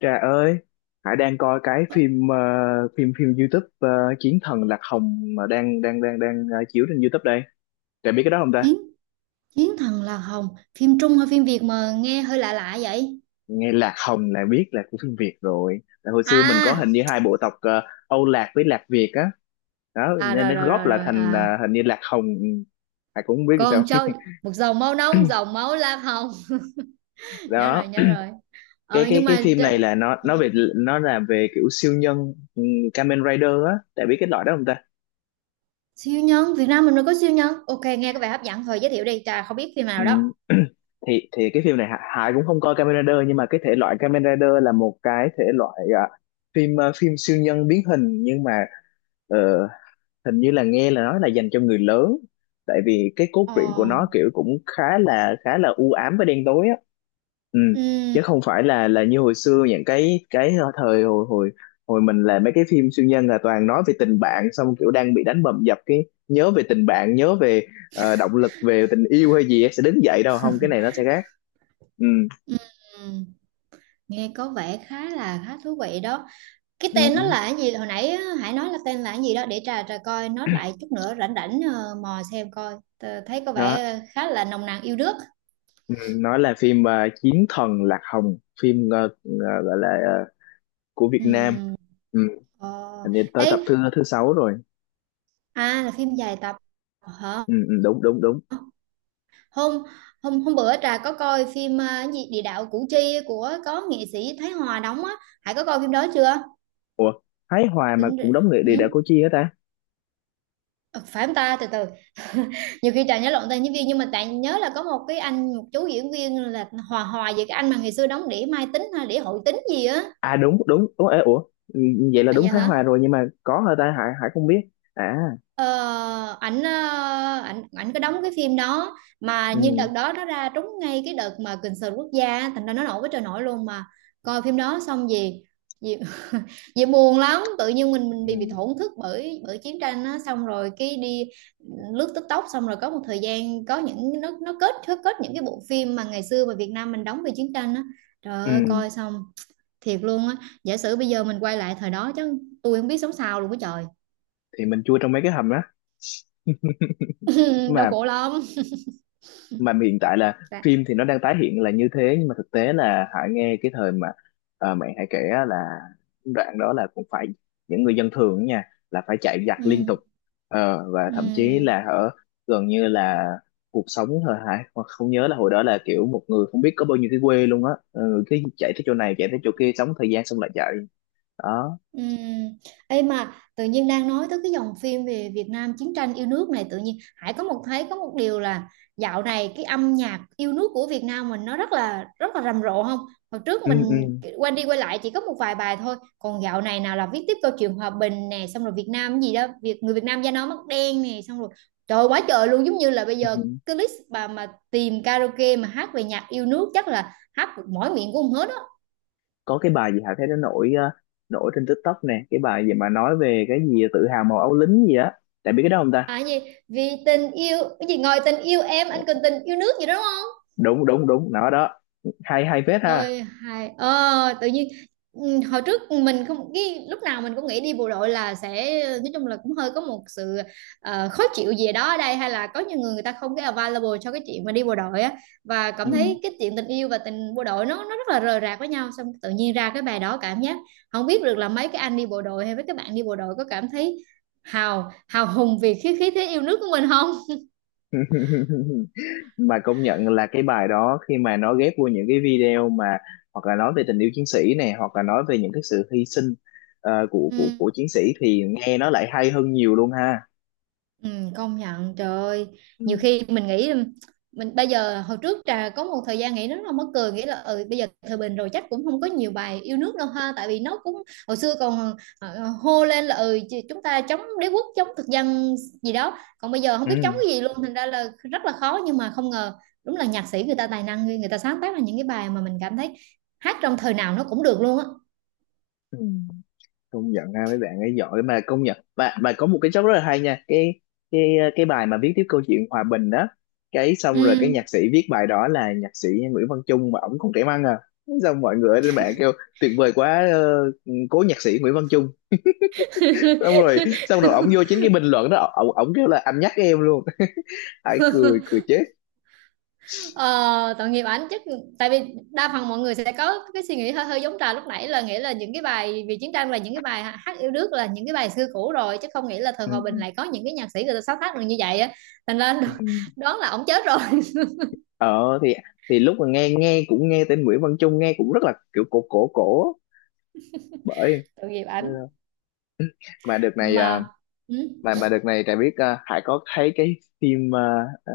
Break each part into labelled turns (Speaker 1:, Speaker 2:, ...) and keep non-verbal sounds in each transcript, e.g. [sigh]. Speaker 1: Trà ơi, Hải đang coi cái phim phim phim YouTube, Chiến thần Lạc Hồng mà đang đang đang đang ờ, chiếu trên YouTube đây. Trà biết cái đó không ta?
Speaker 2: Chiến chiến thần là hồng, phim Trung hay phim Việt mà nghe hơi lạ lạ vậy?
Speaker 1: Nghe Lạc Hồng là biết là của phim Việt rồi. Tại hồi xưa mình có
Speaker 2: À
Speaker 1: hình như hai bộ tộc, Âu Lạc với Lạc Việt á. Đó,
Speaker 2: à.
Speaker 1: nên
Speaker 2: rồi
Speaker 1: nó
Speaker 2: rồi
Speaker 1: góp
Speaker 2: rồi
Speaker 1: lại
Speaker 2: rồi
Speaker 1: thành,
Speaker 2: À,
Speaker 1: hình như Lạc Hồng. Ừ, Hải cũng không biết sao.
Speaker 2: con trâu
Speaker 1: [clears throat]
Speaker 2: một dòng máu nóng, dòng
Speaker 1: [laughs]
Speaker 2: máu lam hồng. [laughs] Nhớ rồi,
Speaker 1: Đó,
Speaker 2: nhớ rồi.
Speaker 1: cái
Speaker 2: ờ
Speaker 1: cái
Speaker 2: nhưng
Speaker 1: cái
Speaker 2: mà
Speaker 1: phim này
Speaker 2: tr-
Speaker 1: là nó là về kiểu siêu nhân, ừ, Kamen Rider á. Trà biết cái loại đó không ta?
Speaker 2: Siêu nhân Việt Nam mình mới có siêu nhân. Ok, nghe có vẻ hấp dẫn, thôi giới thiệu đi, trà không biết phim nào đó.
Speaker 1: Ừm, [clears throat] thì cái phim này Hải cũng không coi Kamen Rider, nhưng mà cái thể loại Kamen Rider là một cái thể loại, à, phim, à, phim siêu nhân biến hình. Nhưng mà ờ, hình như là nghe là nói là dành cho người lớn, tại vì cái cốt
Speaker 2: ờ
Speaker 1: truyện của nó kiểu cũng khá là u ám và đen tối á. Ừ, chứ
Speaker 2: ừm,
Speaker 1: không phải là như hồi xưa, những cái thời hồi hồi hồi mình làm mấy cái phim siêu nhân là toàn nói về tình bạn, xong kiểu đang bị đánh bầm dập cái nhớ về tình bạn, nhớ về, động lực về tình yêu hay gì á, sẽ đứng dậy. Đâu không, cái này nó sẽ khác. Ừ.
Speaker 2: ừm, Nghe có vẻ khá là khá thú vị đó. Cái tên nó
Speaker 1: Ừ.
Speaker 2: là cái gì hồi nãy á, Hải nói là tên là cái gì đó để trà trà coi nó lại, chút nữa rảnh rảnh mò xem coi. Thấy có
Speaker 1: Nó,
Speaker 2: vẻ khá là nồng nàn yêu nước.
Speaker 1: ừ, nó là phim, Chiến thần Lạc Hồng, phim gọi là, của Việt Nam.
Speaker 2: Ừm.
Speaker 1: Ừ.
Speaker 2: Ờ.
Speaker 1: Hình như tới tập thứ
Speaker 2: Ê,
Speaker 1: thứ 6 rồi.
Speaker 2: à là phim dài tập hả?
Speaker 1: Ừ, ừ, đúng đúng đúng.
Speaker 2: Hôm hôm Hôm bữa trà có coi phim cái gì địa đạo Củ Chi của có nghệ sĩ Thái Hòa đóng á, Hải có coi phim đó chưa?
Speaker 1: Ủa, Thái Hòa mà cũng
Speaker 2: Tính-
Speaker 1: đóng người
Speaker 2: ừ?
Speaker 1: địa đạo Củ Chi hả ta?
Speaker 2: Ờ, phải không ta, từ từ, nhiều khi trời nhớ lộn tên diễn viên, nhưng mà tại nhớ là có một cái anh, một chú diễn viên là hòa hòa về cái anh mà ngày xưa đóng đĩa Mai Tính hay đĩa Hội Tính gì á.
Speaker 1: À, đúng đúng. Ủa ê, ủa ừ, vậy là
Speaker 2: À
Speaker 1: đúng
Speaker 2: dạ
Speaker 1: Thái
Speaker 2: hả.
Speaker 1: Hòa rồi, nhưng mà có hả ta? Hải Hải không biết. À,
Speaker 2: Ờ, ảnh ảnh có đóng cái phim đó, mà như đợt
Speaker 1: ừ,
Speaker 2: đó nó ra trúng ngay cái đợt mà kình sờn quốc gia á, thành ra nó nổi với trời nổi luôn mà. Coi phim đó xong gì, gì, [laughs] gì buồn lắm, tự nhiên mình bị
Speaker 1: ừ,
Speaker 2: thổn thức bởi bởi chiến tranh á, xong rồi cái đi lướt TikTok, xong rồi có một thời gian có những, nó nó kết những cái bộ phim mà ngày xưa mà Việt Nam mình đóng về chiến tranh á. Trời
Speaker 1: ừ.
Speaker 2: ơi, coi xong thiệt luôn á, giả sử bây giờ mình quay lại thời đó chứ tôi không biết sống sao luôn á trời.
Speaker 1: Thì mình chui trong mấy cái hầm đó. [laughs]
Speaker 2: [laughs] Đau
Speaker 1: mà
Speaker 2: khổ lắm.
Speaker 1: mà hiện tại là phim thì nó đang tái hiện là như thế, nhưng mà thực tế là Hải nghe cái thời mà, mẹ Hải kể á, là đoạn đó là cũng phải, những người dân thường á nha, là phải chạy
Speaker 2: Ừ,
Speaker 1: giặc liên tục. Ờ, và
Speaker 2: ừ,
Speaker 1: thậm chí là ở gần như là cuộc sống thôi. Hải hoặc không nhớ là hồi đó là kiểu một người không biết có bao nhiêu cái quê luôn á. Ừ, cái chạy tới chỗ này chạy tới chỗ kia sống thời gian xong lại chạy. Đó.
Speaker 2: ừ. Ê mà tự nhiên đang nói tới cái dòng phim về Việt Nam chiến tranh yêu nước này, tự nhiên Hải có một thấy có một điều là dạo này cái âm nhạc yêu nước của Việt Nam mình nó rất là rầm rộ không? Hồi trước
Speaker 1: Ừ, ừ,
Speaker 2: mình quay đi quay lại chỉ có một vài bài thôi, còn dạo này nào là viết tiếp câu chuyện hòa bình nè, xong rồi Việt Nam gì đó, Việt người Việt Nam da nó mắt đen nè, xong rồi trời ơi, quá trời luôn, giống như là bây giờ
Speaker 1: ừ.
Speaker 2: cái list bà mà tìm karaoke mà hát về nhạc yêu nước chắc là hát mỗi miệng cũng không hết.
Speaker 1: Có cái bài gì Hà thấy nó nổi, nổi trên TikTok nè, cái bài gì mà nói về cái gì tự hào màu áo lính gì á. Tại biết cái đó không ta?
Speaker 2: À gì, vì tình yêu cái gì ngồi tình yêu em anh cần tình yêu nước gì đó đúng không?
Speaker 1: Đúng đúng đúng, nó đó. Hay, hay phết ha.
Speaker 2: Ôi hài tự nhiên ừ, hồi trước mình không, cái lúc nào mình cũng nghĩ đi bộ đội là sẽ nói chung là cũng hơi có một sự khó chịu gì đó ở đây, hay là có nhiều người, người ta không cái available cho cái chuyện mà đi bộ đội á, và
Speaker 1: Ừ.
Speaker 2: cảm thấy cái chuyện tình yêu và tình bộ đội nó rất là rời rạc với nhau, xong tự nhiên ra cái bài đó cảm giác không biết được là mấy cái anh đi bộ đội hay mấy các bạn đi bộ đội có cảm thấy hào hào hùng vì khí khí thế yêu nước của mình không?
Speaker 1: [laughs] Mà công nhận là cái bài đó khi mà nó ghép vô những cái video mà hoặc là nói về tình yêu chiến sĩ này, hoặc là nói về những cái sự hy sinh, của
Speaker 2: Ừ.
Speaker 1: của của chiến sĩ, thì nghe nó lại hay hơn nhiều luôn ha.
Speaker 2: Ừ, công nhận trời ơi. Nhiều khi mình nghĩ mình bây giờ, hồi trước trà có một thời gian nghĩ nó là mắc cười, nghĩ là ừ bây giờ thời bình rồi chắc cũng không có nhiều bài yêu nước đâu ha, tại vì nó cũng hồi xưa còn hô lên là ừ chúng ta chống đế quốc chống thực dân gì đó, còn bây giờ không biết chống
Speaker 1: Ừ.
Speaker 2: cái gì luôn, thành ra là rất là khó, nhưng mà không ngờ đúng là nhạc sĩ người ta tài năng ghê, người ta sáng tác ra những cái bài mà mình cảm thấy hát trong thời nào nó cũng được luôn á.
Speaker 1: Ừ. Công nhận ha, mấy bạn ấy giỏi. Mà công nhận mà có một cái job rất là hay nha, cái cái bài mà viết tiếp câu chuyện hòa bình đó. Cái xong rồi cái
Speaker 2: Ừ.
Speaker 1: nhạc sĩ viết bài đó là nhạc sĩ Nguyễn Văn Chung, mà ổng còn trẻ măng à. Xong mọi người ở trên mạng kêu tuyệt vời quá, cố nhạc sĩ Nguyễn Văn Chung.
Speaker 2: [laughs]
Speaker 1: Xong rồi xong rồi ổng vô chính cái bình luận đó, ổng ổng kêu là anh nhắc em luôn. [laughs] Hãy cười, cười chết.
Speaker 2: Ờ, tội nghiệp ảnh chứ, tại vì đa phần mọi người sẽ có cái suy nghĩ hơi hơi giống trà lúc nãy, là nghĩa là những cái bài vì chiến tranh, là những cái bài hát yêu nước là những cái bài xưa cũ rồi, chứ không nghĩ là thời hòa bình
Speaker 1: Ừ.
Speaker 2: lại có những cái nhạc sĩ người ta sáng tác được như vậy á. Thành ra
Speaker 1: Ừ.
Speaker 2: đoán là ổng chết rồi. [laughs]
Speaker 1: Ờ thì lúc mà nghe, nghe cũng nghe tên Nguyễn Văn Chung nghe cũng rất là kiểu cổ cổ cổ. Bởi
Speaker 2: Tội nghiệp ảnh
Speaker 1: mà đợt này à,
Speaker 2: mà. Ừ.
Speaker 1: mà đợt này Trà biết, Hải có thấy cái phim, ờ,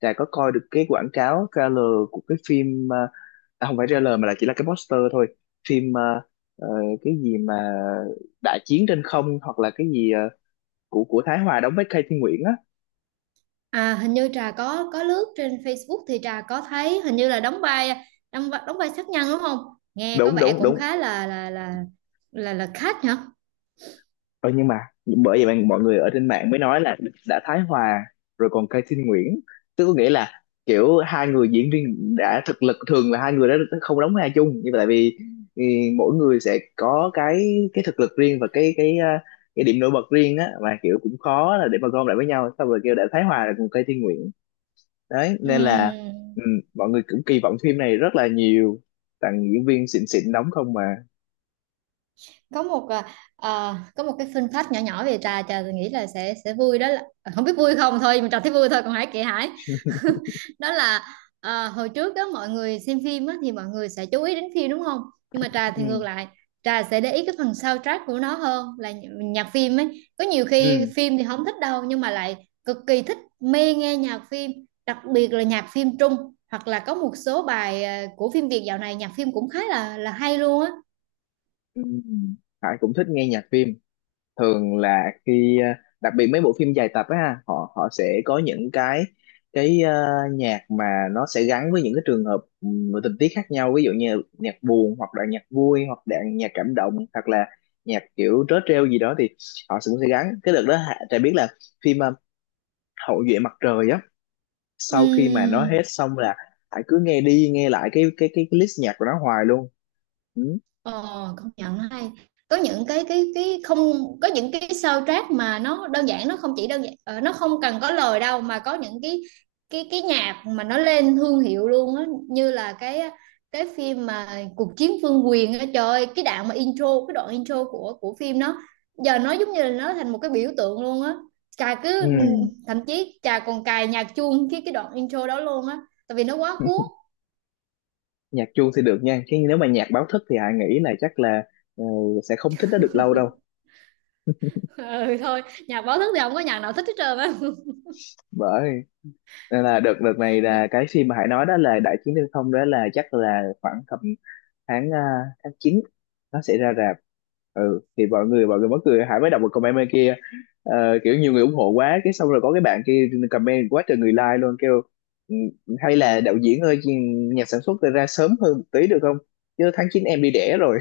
Speaker 1: Trà có coi được cái quảng cáo trailer của cái phim, à, không phải trailer mà là chỉ là cái poster thôi, phim ờ, cái gì mà đại chiến trên không, hoặc là cái gì, của Thái Hòa đóng với Cây Thiên Nguyễn á.
Speaker 2: À hình như trà có lướt trên Facebook thì trà có thấy hình như là đóng vai, đóng, đóng vai sát nhân đúng không, nghe có
Speaker 1: Đúng
Speaker 2: vẻ
Speaker 1: đúng
Speaker 2: cũng
Speaker 1: đúng.
Speaker 2: khá là là khách hả.
Speaker 1: Ờ, nhưng mà bởi vậy mà mọi người ở trên mạng mới nói là đã Thái Hòa rồi còn Cây Thiên Nguyễn, tức có nghĩa là kiểu hai người diễn viên đã thực lực, thường là hai người đó không đóng vai chung, nhưng mà tại vì, ừ, mỗi người sẽ có cái thực lực riêng và cái điểm nổi bật riêng á, mà kiểu cũng khó là để mà gom lại với nhau, xong rồi kêu đã Thái Hòa rồi còn Cây Thiên Nguyễn. Đấy,
Speaker 2: Ừ.
Speaker 1: nên là, ừ, mọi người cũng kỳ vọng phim này rất là nhiều, toàn diễn viên xịn xịn đóng không mà.
Speaker 2: Có một à, à, có một cái fun fact nhỏ nhỏ về trà, trà nghĩ là sẽ vui đó là không biết vui không thôi mình trà thấy vui thôi còn Hải kệ Hải. [laughs] Đó là à, hồi trước đó mọi người xem phim á, thì mọi người sẽ chú ý đến phim đúng không, nhưng mà trà thì ngược
Speaker 1: Ừ
Speaker 2: lại, trà sẽ để ý cái phần soundtrack của nó hơn là nhạc phim ấy, có nhiều khi
Speaker 1: ừ,
Speaker 2: phim thì không thích đâu nhưng mà lại cực kỳ thích mê nghe nhạc phim, đặc biệt là nhạc phim Trung hoặc là có một số bài à, của phim Việt dạo này nhạc phim cũng khá là hay luôn á.
Speaker 1: ừ. Hải cũng thích nghe nhạc phim. Thường là khi, đặc biệt mấy bộ phim dài tập á ha, họ họ sẽ có những cái cái ờ, nhạc mà nó sẽ gắn với những cái trường hợp, và tình tiết khác nhau, ví dụ như nhạc buồn hoặc là nhạc vui hoặc là nhạc cảm động hoặc là nhạc kiểu trớ trêu gì đó, thì họ cũng sẽ gắn. Cái đợt đó Trà biết là phim, Hậu duệ mặt trời á, sau khi mà nó hết
Speaker 2: Ừm.
Speaker 1: xong là Hải cứ nghe đi nghe lại cái list nhạc của nó hoài luôn. Ừ.
Speaker 2: Ờ, công nhận hay, có những cái không, có những cái soundtrack mà nó đơn giản, nó không chỉ đơn giản nó không cần có lời đâu, mà có những cái nhạc mà nó lên thương hiệu luôn á, như là cái phim mà cuộc chiến vương quyền á, trời ơi, cái đoạn mà intro, cái đoạn intro của phim đó giờ nó giống như là nó thành một cái biểu tượng luôn á. Trà
Speaker 1: Ừ.
Speaker 2: cứ, thậm chí Trà còn cài nhạc chuông cái đoạn intro đó luôn á, tại vì nó quá cuốn.
Speaker 1: Nhạc chuông thì được nha, chứ nếu mà nhạc báo thức thì Hải nghĩ là chắc là, ờ, sẽ không thích nó được lâu đâu.
Speaker 2: [laughs] Ừ thôi, nhạc báo thức thì không có nhạc nào thích hết trơn á.
Speaker 1: Bởi nên là đợt đợt này
Speaker 2: [laughs]
Speaker 1: là cái phim mà Hải nói đó là Đại Chiến Thiên Không đó, là chắc là khoảng tầm tháng, à, tháng 9 nó sẽ ra rạp. Ừ thì mọi người mắc cười, Hải mới đọc một comment bên kia, kiểu nhiều người ủng hộ quá, cái xong rồi có cái bạn kia comment quá trời người like luôn, kêu: "Ừ, hay là đạo diễn ơi, nhà sản xuất ra sớm hơn một tí được không, chứ tháng 9 em đi đẻ rồi."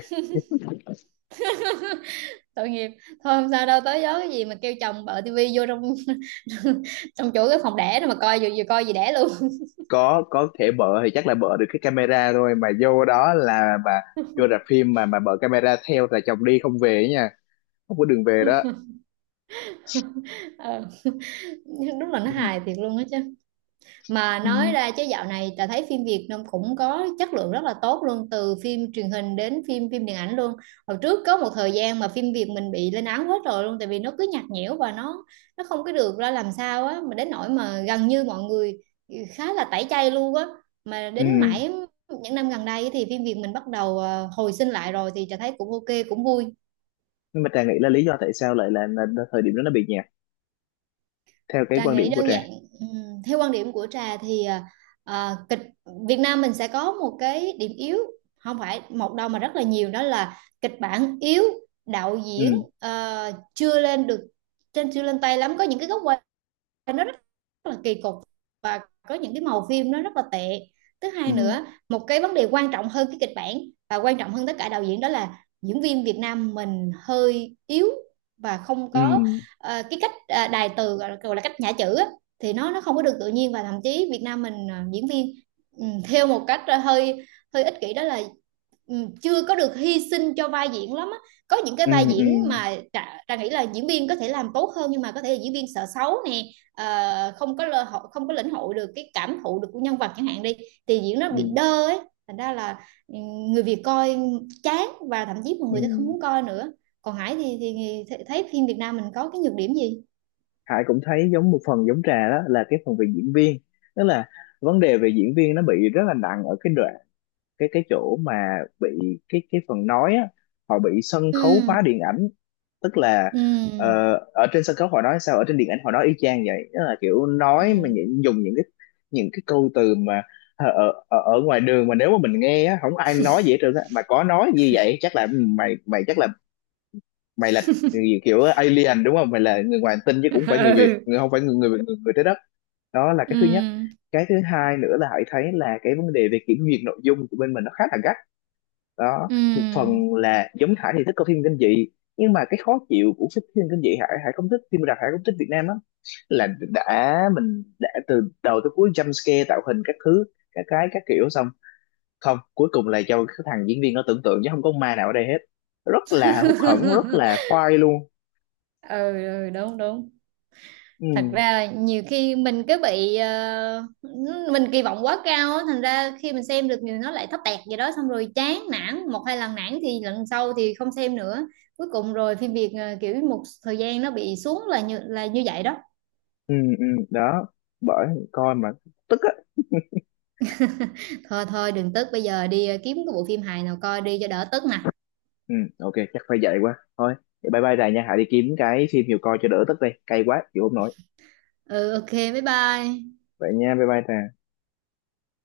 Speaker 2: Tội nghiệp thôi, không sao đâu, tới gió cái gì mà kêu chồng bợ tivi vô trong [laughs] trong chỗ cái phòng đẻ đó mà coi, vừa vừa coi gì đẻ luôn. [laughs]
Speaker 1: Có thể bợ thì chắc là bợ được cái camera thôi, mà vô đó là mà vô rạp phim mà bợ camera theo là chồng đi không về ấy nha, không có đường về đó.
Speaker 2: Ờ, nhưng đúng là nó
Speaker 1: Ừ.
Speaker 2: hài thiệt luôn á chứ, mà nói
Speaker 1: Ừ.
Speaker 2: ra chứ dạo này ta thấy phim Việt nó cũng có chất lượng rất là tốt luôn, từ phim truyền hình đến phim phim điện ảnh luôn. Hồi trước có một thời gian mà phim Việt mình bị lên án hết rồi luôn, tại vì nó cứ nhạt nhẽo và nó không có được ra làm sao á, mà đến nỗi mà gần như mọi người khá là tẩy chay luôn á, mà
Speaker 1: Ừ.
Speaker 2: đến mãi những năm gần đây thì phim Việt mình bắt đầu hồi sinh lại rồi thì ta thấy cũng ok cũng vui.
Speaker 1: Nhưng mà Trà nghĩ là lý do tại sao lại là, là thời điểm đó nó bị nhạt, theo cái
Speaker 2: Trà
Speaker 1: quan
Speaker 2: nghĩ
Speaker 1: điểm của
Speaker 2: đơn
Speaker 1: Trà.
Speaker 2: giản, ừm, theo quan điểm của Trà thì à, à, kịch Việt Nam mình sẽ có một cái điểm yếu, không phải một đâu mà rất là nhiều, đó là kịch bản yếu, đạo diễn
Speaker 1: Ừ.
Speaker 2: chưa lên được, trên chưa lên tay lắm, có những cái góc nó rất là kỳ cục, và có những cái màu phim nó rất là tệ. Thứ hai
Speaker 1: Ừ.
Speaker 2: nữa, một cái vấn đề quan trọng hơn cái kịch bản và quan trọng hơn tất cả đạo diễn, đó là diễn viên Việt Nam mình hơi yếu, và không
Speaker 1: Ừ.
Speaker 2: có cái cách đài từ gọi là, cách nhả chữ á, thì nó không có được tự nhiên, và thậm chí Việt Nam mình diễn viên ừ, theo một cách ờ, hơi hơi ích kỷ, đó là ừ, chưa có được hy sinh cho vai diễn lắm á. Có những cái
Speaker 1: Ừ.
Speaker 2: vai
Speaker 1: Ừ.
Speaker 2: diễn mà ta nghĩ là diễn viên có thể làm tốt hơn, nhưng mà có thể là diễn viên sợ xấu nè, không có lơ hội, không có lĩnh hội được cái cảm thụ được của nhân vật chẳng hạn đi, thì diễn nó
Speaker 1: Ừ.
Speaker 2: bị
Speaker 1: Ừ.
Speaker 2: đơ ấy, thành ra là ừ, người Việt coi chán và thậm chí mọi
Speaker 1: Ừ.
Speaker 2: người sẽ không muốn coi nữa. Còn Hải thì, thấy phim Việt Nam mình có cái nhược điểm gì?
Speaker 1: Hải cũng thấy giống một phần giống Trà, đó là cái phần về diễn viên. Tức là vấn đề về diễn viên nó bị rất là nặng ở cái đoạn, cái chỗ mà bị, cái phần nói á, họ bị sân khấu
Speaker 2: Ừ,
Speaker 1: hóa điện ảnh. Tức là,
Speaker 2: ừ,
Speaker 1: ở trên sân khấu họ nói sao ở trên điện ảnh họ nói y chang vậy. Tức là kiểu nói mà
Speaker 2: ừ.
Speaker 1: những, dùng những cái, những cái câu từ mà ở, ở ngoài đường mà nếu mà mình nghe á không ai nói gì hết trơn á, mà có nói như vậy chắc là, ừ, mày mày chắc là mày là người kiểu alien đúng không, mày là người ngoài hành tinh, chứ cũng phải người
Speaker 2: [laughs]
Speaker 1: Việt,
Speaker 2: Ừ,
Speaker 1: người không phải người, người trái đất. Đó là cái
Speaker 2: ừ,
Speaker 1: thứ nhất. Cái thứ hai nữa là hãy thấy là cái vấn đề về kiểm duyệt nội dung của bên mình nó khá là gắt. Đó một phần
Speaker 2: ừ,
Speaker 1: là giống Hải thì thích coi phim kinh dị, nhưng mà cái khó chịu của cái phim kinh dị, Hải Hải không thích phim đặc, Hải không thích Việt Nam lắm, là đã mình đã từ đầu tới cuối jump scare, tạo hình các thứ, các cái các kiểu, xong không cuối cùng là do cái thằng diễn viên nó tưởng tượng chứ không có ma nào ở đây hết. Rất là hụt hẫng, rất là khoai luôn.
Speaker 2: ừ, ừ, đúng đúng. Thật
Speaker 1: Ừ
Speaker 2: ra là nhiều khi mình cứ bị mình kỳ vọng quá cao á, thành ra khi mình xem được nhiều nó lại thấp tẹt gì đó, xong rồi chán nản, một hai lần nản thì lần sau thì không xem nữa, cuối cùng rồi phim Việt kiểu một thời gian nó bị xuống là như vậy đó.
Speaker 1: ừ ừ đó, bởi coi mà tức á.
Speaker 2: Thôi thôi đừng tức, bây giờ đi kiếm cái bộ phim hài nào coi đi cho đỡ tức nè.
Speaker 1: Ừ ok, chắc phải vậy quá thôi. Vậy bye bye Trà nha, hãy đi kiếm cái phim nhiều coi cho đỡ tức đi, cay quá chịu không nổi.
Speaker 2: Ừ ok, bye bye.
Speaker 1: Vậy nha, bye bye Trà.